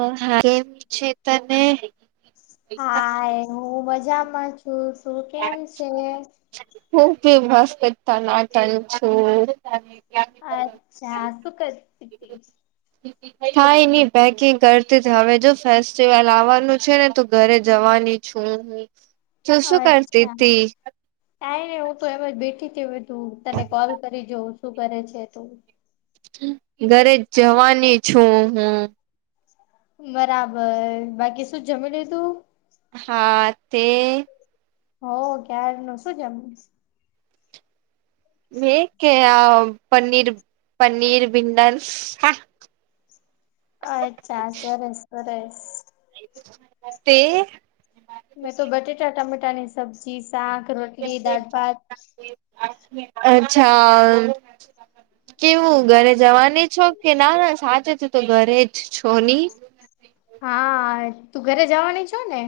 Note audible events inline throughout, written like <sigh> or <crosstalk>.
અ હા કેવી છે, તને હા હું મજામાં છું તુ કેમ છે? <unintelligible> ખીભાસ કરતા નાટન છું અચ્છા શું કરતીતી. <inaudible> થાય ની પેકિંગ કરતી જ હવે જો ફેસ્ટિવલ આવવાનું છે, ને તો ઘરે જવાની છું શું શું કર હા. કાઈ નઈ હું તો એમજ બેઠી હતી તું તને કોલ કરી જો શું કરે છે તું ઘરે જવાની છું હું બરાબર બાકી શું જમી લીધું હા તે હઓ ક્યારનું શું જમી મે કે પનીર પનીર ભિંડલાસ હા અછા સરસ સરસ તે મેં તો બટેટા ટમેટાની સબ્જી શાક રોટલી દાળ ભાત અચ્છા હા કે હું ઘરે જવાની છું કે ના ના સાચ તો ઘરે જ છો ની હા તું ઘરે જવાની છો ને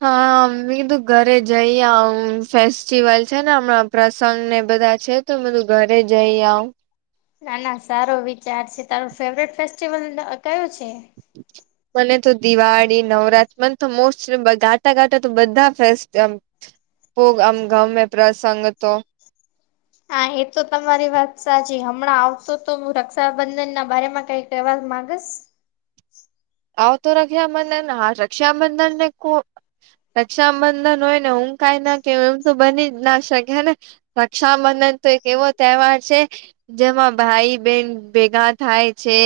હા અ્મી તો ઘરે જઈ આ ફેસ્ટિવલ છે ને હમણાં પ્રસંગ ને બધા છે. તમે તો ઘરે જઈ આઉ ના ના સારો વિચાર છે તારું ફેવરેટ ફેસ્ટિવલ કયું છે. <unintelligible> મને તો દિવાળી નવરાત્ર મને તો મોસ્ટ ગાટા ગાટા તો બધા ફેસ ખૂબ આમ ગમે પ્રસંગ તો હા એ તો તમારી વાત સાચી હમણાં આવતો તો હું રક્ષાબંધન ના બારમાં કઈક તેવા માગસ આવ તો રક્ષાબંધન આ રક્ષાબંધન ને કો રક્ષાબંધન હોય ને હું કાઈ ના કેઉ એમ તો બની જ ના શકેને રક્ષાબંધન તો એક એવો તહેવાર છે જેમાં ભાઈ બેહેન ભેગા થાય છે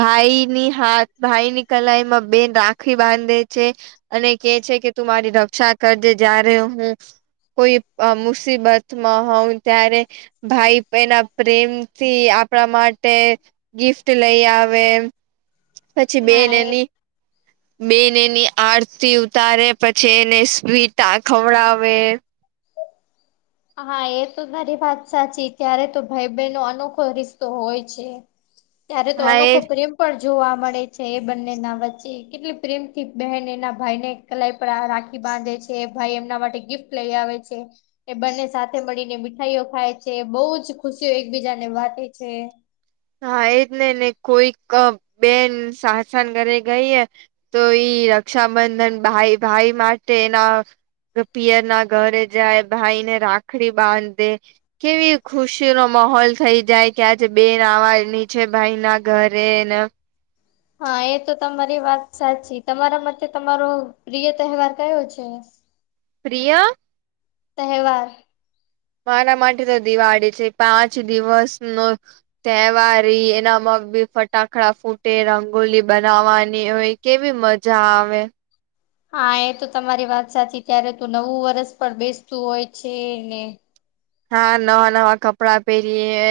ભાઈ ની હાથ ભાઈની કલાઈ માં બેન રાખડી બાંધે છે. અને કે છે કે તું મારી રક્ષા કરજે જ્યારે હું. કોઈ મુસીબતમાં હોઉ ત્યારે ભાઈ એના પ્રેમથી આપણા માટે ગિફ્ટ લઈ આવે પછી હા બેન એ એની બેન એની આરતી ઉતારે પછી એને સ્વીટ આ ખવડાવે હા એ તો મારી વાત સાચી ત્યારે તો ભાઈ બહેન નો અનોખો રિસ્તો હોય છે. <inaudible> ત્યારે તો એ અનોખો પ્રયોગ પણ જોવા મળે છે એ બંને ના વચ્ચે કેટલી પ્રેમ થી બહેન એ ના ભાઈ ને કલાઈ પર રાખી બાંધે છે ભાઈ એમના માટે ગિફ્ટ લઈ આવે છે. એ બંને સાથે મળીને મીઠાઈઓ ખાય છે બહુ જ ખુશીઓ એકબીજાને વાંટે છે. હા એજ નઈ ને કોઈક બેન સાસ ના ઘરે ગઈએ. તો ઈ રક્ષાબંધન ભાઈ ભાઈ માટેના પિયર ના ઘરે જાય ભાઈને રાખડી બાંધે. કેવી ખુશી નો માહોલ થઈ જાય કે આજે બેન આવે નીચે ભાઈ ના ઘરે ન હા એ તો તમારી વાત સાચી તમારા માટે તમારો પ્રિય તહેવાર કયો છે? પ્રિય તહેવાર મારા માટે તો દિવાળી છે પાંચ દિવસ નો તહેવારી એનામાં <unintelligible> ફટાકડા ફૂટે રંગોલી બનાવાની હોય કેવી મજા આવે હા એ તો તમારી વાત સાચી ત્યારે તો નવું વરસ પણ બેસતું હોય છે ને હા નવા નવા કપડાં પહેરીએ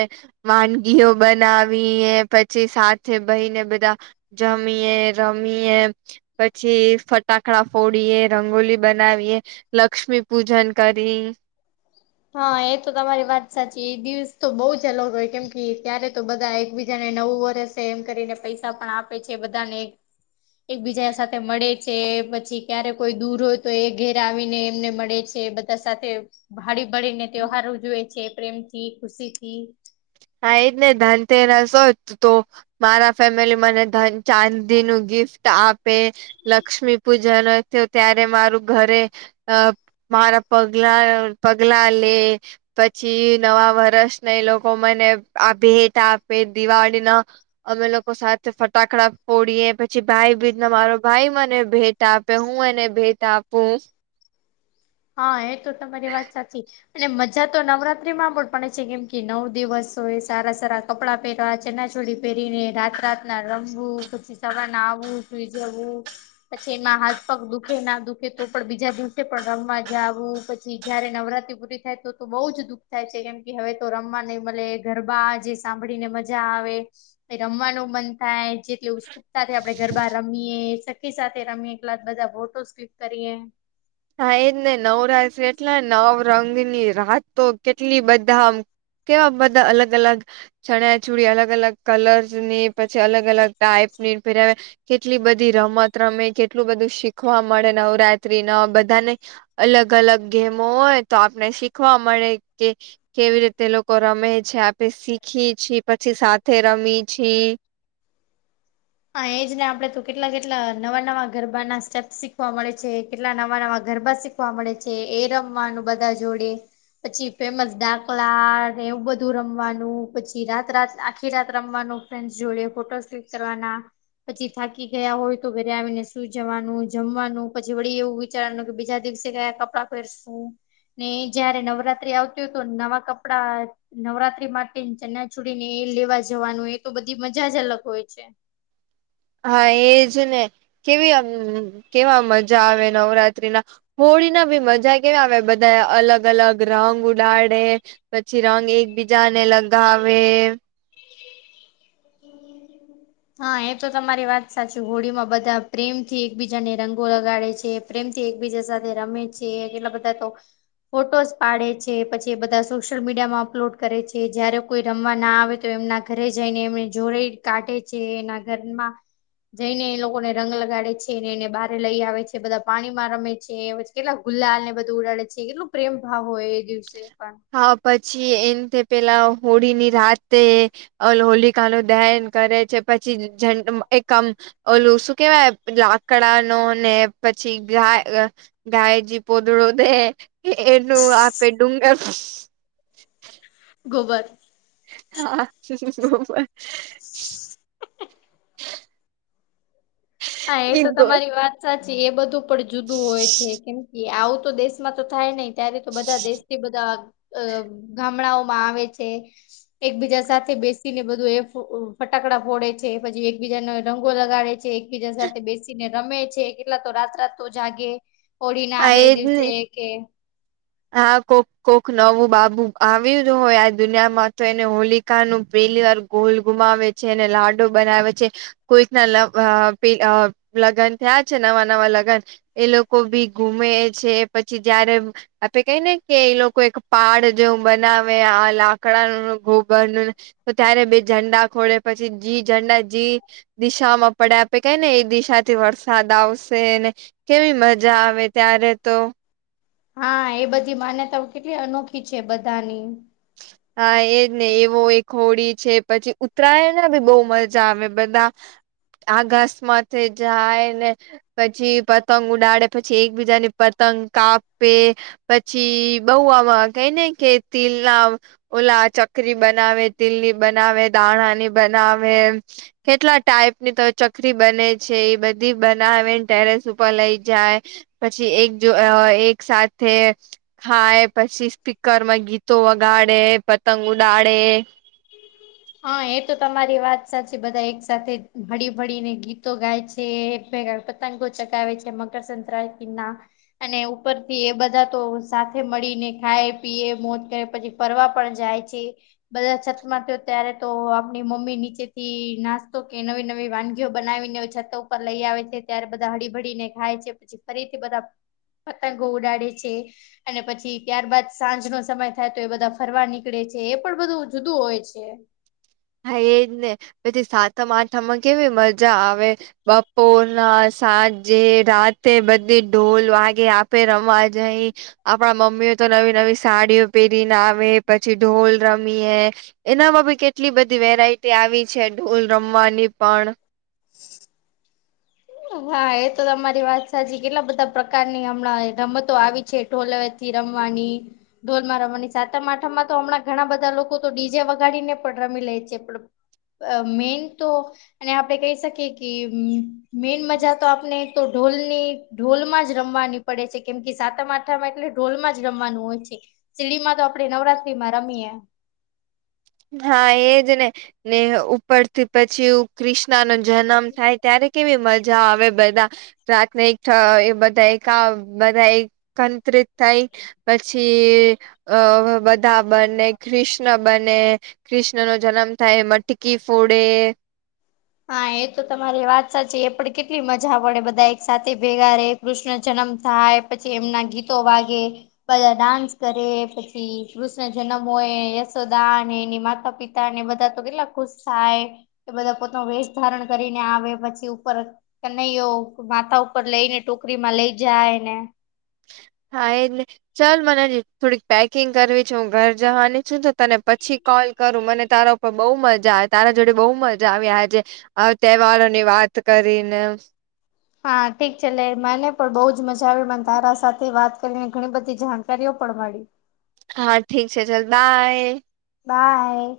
વાનગીઓ બનાવીએ પછી સાથે ભાઈ ને બધા જમીએ રમીએ પછી ફટાકડા ફોડીએે રંગોલી બનાવીએ લક્ષ્મી પૂજન કરી હા એ તો તમારી વાત સાચી એ દિવસ તો બહુ જ અલગ કેમ કે ત્યારે તો બધા એકબીજાને નવું વર્ષ તો એમ કરીને પૈસા પણ આપે છે બધાને એકબીજા સાથે મળે છે પછી ક્યારે કોઈ દૂર હોય તો એ ઘેર આવીને એમને મળે છે. સાથે ભાડી ભળીને તહેવાર ઉજવે છે પ્રેમ થી ખુશીથી હા એજ ને ધનતેરસ હોથ તો મારા ફેમિલી મને ધન ચાંદી નું ગિફ્ટ આપે લક્ષ્મી પૂજા <unintelligible> તો ત્યારે મારું ઘરે અ મારા પગલા પગલા લે પછી નવા વર્ષને એ લોકો મને આ ભેટ આપે દિવાળી નો અમે લોકો સાથે ફટાકડા ફડીએ પછી ભાઈ ભીજ ના મારો ભાઈ મને ભે આપે હું અને ભેટ આપું. હા એ તો તમારી વાત સાચી છે. અને મજા તો નવરાત્રી માં પણ પડે છે કેમ કે નવ દિવસ હોય સારા સારા કપડાં પહેરવા ચનિયાચોલી પહેરીને રાત રાત ના રમવું પછી સવારના આવું સુઈ જવું પછી એમાં હાથ પગ દુખે ના દુખે તો પણ બીજા દિવસે પણ રમવા આવું પછી જયારે નવરાત્રી પૂરી થાય તો તો બહુ જ દુઃખ થાય છે કેમ કે હવે તો રમવા નહીં મળે ગરબા જે સાંભળીને મજા આવે રમવાનું મન થાય જેટલી <unintelligible> સાથે આપડે ગરબા રમીએ સખી સાથે રમીએ એટલા બધા ઝાઝી ફોટો સ્કીપ કરીએ હા એજ ને નવરાત્રી એટલા નવરંગની રાત તો કેટલી બધા આમ કેવા બધા અલગ અલગ ચણિયાચોડી અલગ અલગ કલર્સ ની પછી અલગ અલગ ટાઈપ ની પહેરાવે કેટલી બધી રમત રમે કેટલું બધું શીખવા મળે નવરાત્રી નો બઘ બધાને અલગ અલગ ગેમો હોય તો આપણે મળે કે કેવી રીતે લોકો રમે છે આપે શીખીએ છીએ પછી સાથે રમીએ છીએ હ એજને આપડે તો કેટલા કેટલા નવા નવા ગરબા ના સ્ટેપ્સ શીખવા મળે છે કેટલા નવા નવા ગરબા શીખ વા મળે છે એ રમવાનું બધા જોડે પછી ફેમસ ડાકલા ને એવું બધું રમવાનું પછી રાત રાત આખી રાત રમવાનું ફ્રેન્ડસ જોડે ફોટો ક્લિક કરવાના પછી થાકી ગયા હોય તો ઘરે આવીને સુૂઈ જવાનું જમવાનું પછી વળી એવું વિચારવા નું કે બીજા દિવસે કયા કપડાં પહેરશું. ને જયારે નવરાત્રી આવતી હોત તો નવા કપડા નવરાત્રી માટેને ચણિયા ચોલી ને એ લેવા જવાનું એ તો બધી મજાજ અલગ હોય છે. હા એજ ને કેવી આમ કેવા મજા આવે નવરાત્રી માં. હોળી ના બી મજા કેવા આવે બધા અલગ અલગ રંગ ઉડાડે પછી રંગ એકબીજાને લગાવે. હમ્મ. હા એ તો તમારી વાત સાચી હોળીમાં બધા પ્રેમ થી એકબીજાને રંગો લગાડે છે. પ્રેમથી એકબીજા સાથે રમે છે, કેટલા બધા તો ફોટોસ પાડે છે, પછી એ બધા સોશિયલ મીડિયામાં અપલોડ કરે છે, જયારે કોઈ રમવા ના આવે તો એમના ઘરે જઈને એમને જોળે કાઢે છે, એના ઘરમાં જઈને એ લોકોને રંગ લગાડે છે, ને એને બારે લઈ આવે છે, બધા પાણીમાં રમે છે, પછી કેટલા ગુલ્લાલ ને બધું ઉડાળે છે કેટલું પ્રેમ ભાવ હોય. એ દિવસે હા પછી એમ તે પેલા હોળીની રાતે અ હોલિકા નુ દહન કરે છે પછી જ એક આમ ઓલું શું કેવાય લાકડાનો ને પછી ગાય ગાય જી પોદડો દે એનું આપે ડુંગર ગોબર હા શું ગોબર <inaudible> હા એ તો એજ તમારી વાત સાચી એ બધું પણ જુદું હોય છે, કેમ કે આવું તો દેશ એમાં તો થાય નહી ત્યારે તો બધા દેશથી બધા અ ગામડાઓમાં આવે છે. એકબીજા સાથે બેસીને બધું એ ફટાકડા ફોડે છે, પછી એકબીજાનો રંગો લગાડે છે. એક બીજા સાથે બેસીને રમે છે કેટલા તો રાત રાત તો જાગે હોળી ના આગલે ને દિવસે કે હા કોક કોક નવું બાબુ આવ્યું જ હોય આ દુનિયામાં તો એને હોલી કા નું પહેલી વાર ગોલ ઘુમાવે છે અને લાડો બનાવે છે. કોઈક ના લગ અ પેલ અ લગન થયા છે નવા નવા લગન એ લોકો ભી ઘુમે છે પછી જયારે આપે કઈ ને કે એ લોકો એક પાડ જેવું બનાવે આ લાકડાનું ગોબરનું તો ત્યારે બે ઝંડા ખોડે પછી જી ઝંડા જી દિશામાં પડે આપે કઈ ને એ દિશાથી વરસાદ આવશે ને કેવી મજા આવે ત્યારે તો હા એ બધી માન્યતાઓ કેટલી અનોખી છે બધાની હા એજ ને એવો એ હોડી છે પછી ઉત્તરાયણમાં બી બહુ મજા આવે બધા આ ઘાસમાંથી જાય ને પછી પતંગ ઉડાડે પછી એકબીજાની પતંગ કાપે. પછી બઉ આવા કઈ ને કે તિલ લાવ ઓલા ચકરી બનાવે તિલલી બનાવે દાણાની બનાવે કેટલા ટાઈપની તો ચકરી બને છે એ બધી બનાવેને ટેરેસ ઉપર લઇ જાય. પછી એક જો એક સાથે ખાય પછી સ્પીકરમાં ગીત તો વગાડે પતંગ ઉડાડે હા એ તો તમારી વાત સાચી બધા એક સાથે હળી ભળીને ગીતો ગાય છે ભેગા પતંગો ચગાવે છે મકરસક્રાંતિ ના અને ઉપર થી એ બધા તો સાથે મળીને ખાય પીએ મોજ કરે પછી ફરવા પણ જાય છે, બધા છત માં ત્યારે તો આપણી મમ્મી નીચે થી નાસ્તો કે નવી નવી વાનગીઓ બનાવીને છતો ઉપર લઈ આવે છે ત્યારે બધા હળી ભળીને ખાય છે, પછી ફરીથી બધા પતંગો ઉડાડે છે. અને પછી ત્યારબાદ સાંજ નો સમય થાય તો એ બધા ફરવા નીકળે છે એ પણ બધું જુદું હોય છે. હા એજ ને પછી સાતમ આઠમાં કેવી મજા આવે બપોર ના સાંજે રાતે બધી ઢોલ વાગે આપે રમવા જઈ આપણા મમ્મીઓ તો નવી નવી સાડીઓ પહેરીને આવે પછી ઢોલ રમીએ એનામાં બી કેટલી બધી વેરાયટી આવી છે ઢોલ રમવાની પણ <inaudible> હા, એ તો તમારી વાત સાચી કેટલા બધા પ્રકારની હમણાં રમતો આવી છે, ઢોલવેથી રમવાની ઢોલમાં રમવાની. સાતમ-આઠમમાં તો હમણાં ઘણા બધા લોકો તો ડીજે વગાડીને પણ રમી લે છે <unintelligible> અ મેઈન તો અને આપડે કહી શકીએ કે મેઈન મજા તો આપને તો ઢોલની ઢોલમાં જ રમવાની પડે છે કેમ કે સાતમ-આઠમાં એટલે ઢોલમાં જ રમવાનું હોય છે <unintelligible> ડીજેમાં તો આપડે નવરાતત્રીમાં રમીએ. હા એજ ને ને ઉપરથી પછી ક્રિષ્નાનો જનમ થાય ત્યારે કેવી મજા આવે બધા રાતને એકઠ એ બધા એકાવ બધા એકંત્રિત થાય પછી અ બધા બને ક્રિષ્ન બને, ક્રિષ્નનો જનમ થાય એ મટકી ફોડે. હા, એ તો તમારી વાત સાચી એ પડ કેટલી મજા પડે બધા એક સાથે ભેગા રે, કૃષ્ન જનમ થાય પછી એમના ગીતો વાગે. પાછા ડાન્સ કરે પછી કૃષ્ણ જનમ હોય યશોદા ને એની માતા-પિ તાને બધા તો કેટલા ખુશ થાય કે બધા પોતાનો વેશ ધારણ કરીને આવે પછી ઉપર કનૈયો માથા ઉપર લઈને ટોકરીમાં લઈ જાય ને. હા, એજ ને ચલ મને હજી થોડીક પેકિંગ કરવી છે, હું ઘર જવાની છું તો તને પછી કોલ કરું મને તારા <unintelligible> બઉ મજા આ, તારા જોડે બઉ મજા આવી આજે આ તહેવારોની વાત કરીને. હા, ઠીક છે લે મને પણ બહુ જ મજા આવી મને તારા સાથે વાત કરીને ઘણી બધી જાણકારીઓ પણ મળી. હા, ઠીક છે ચલ બાય. બાય.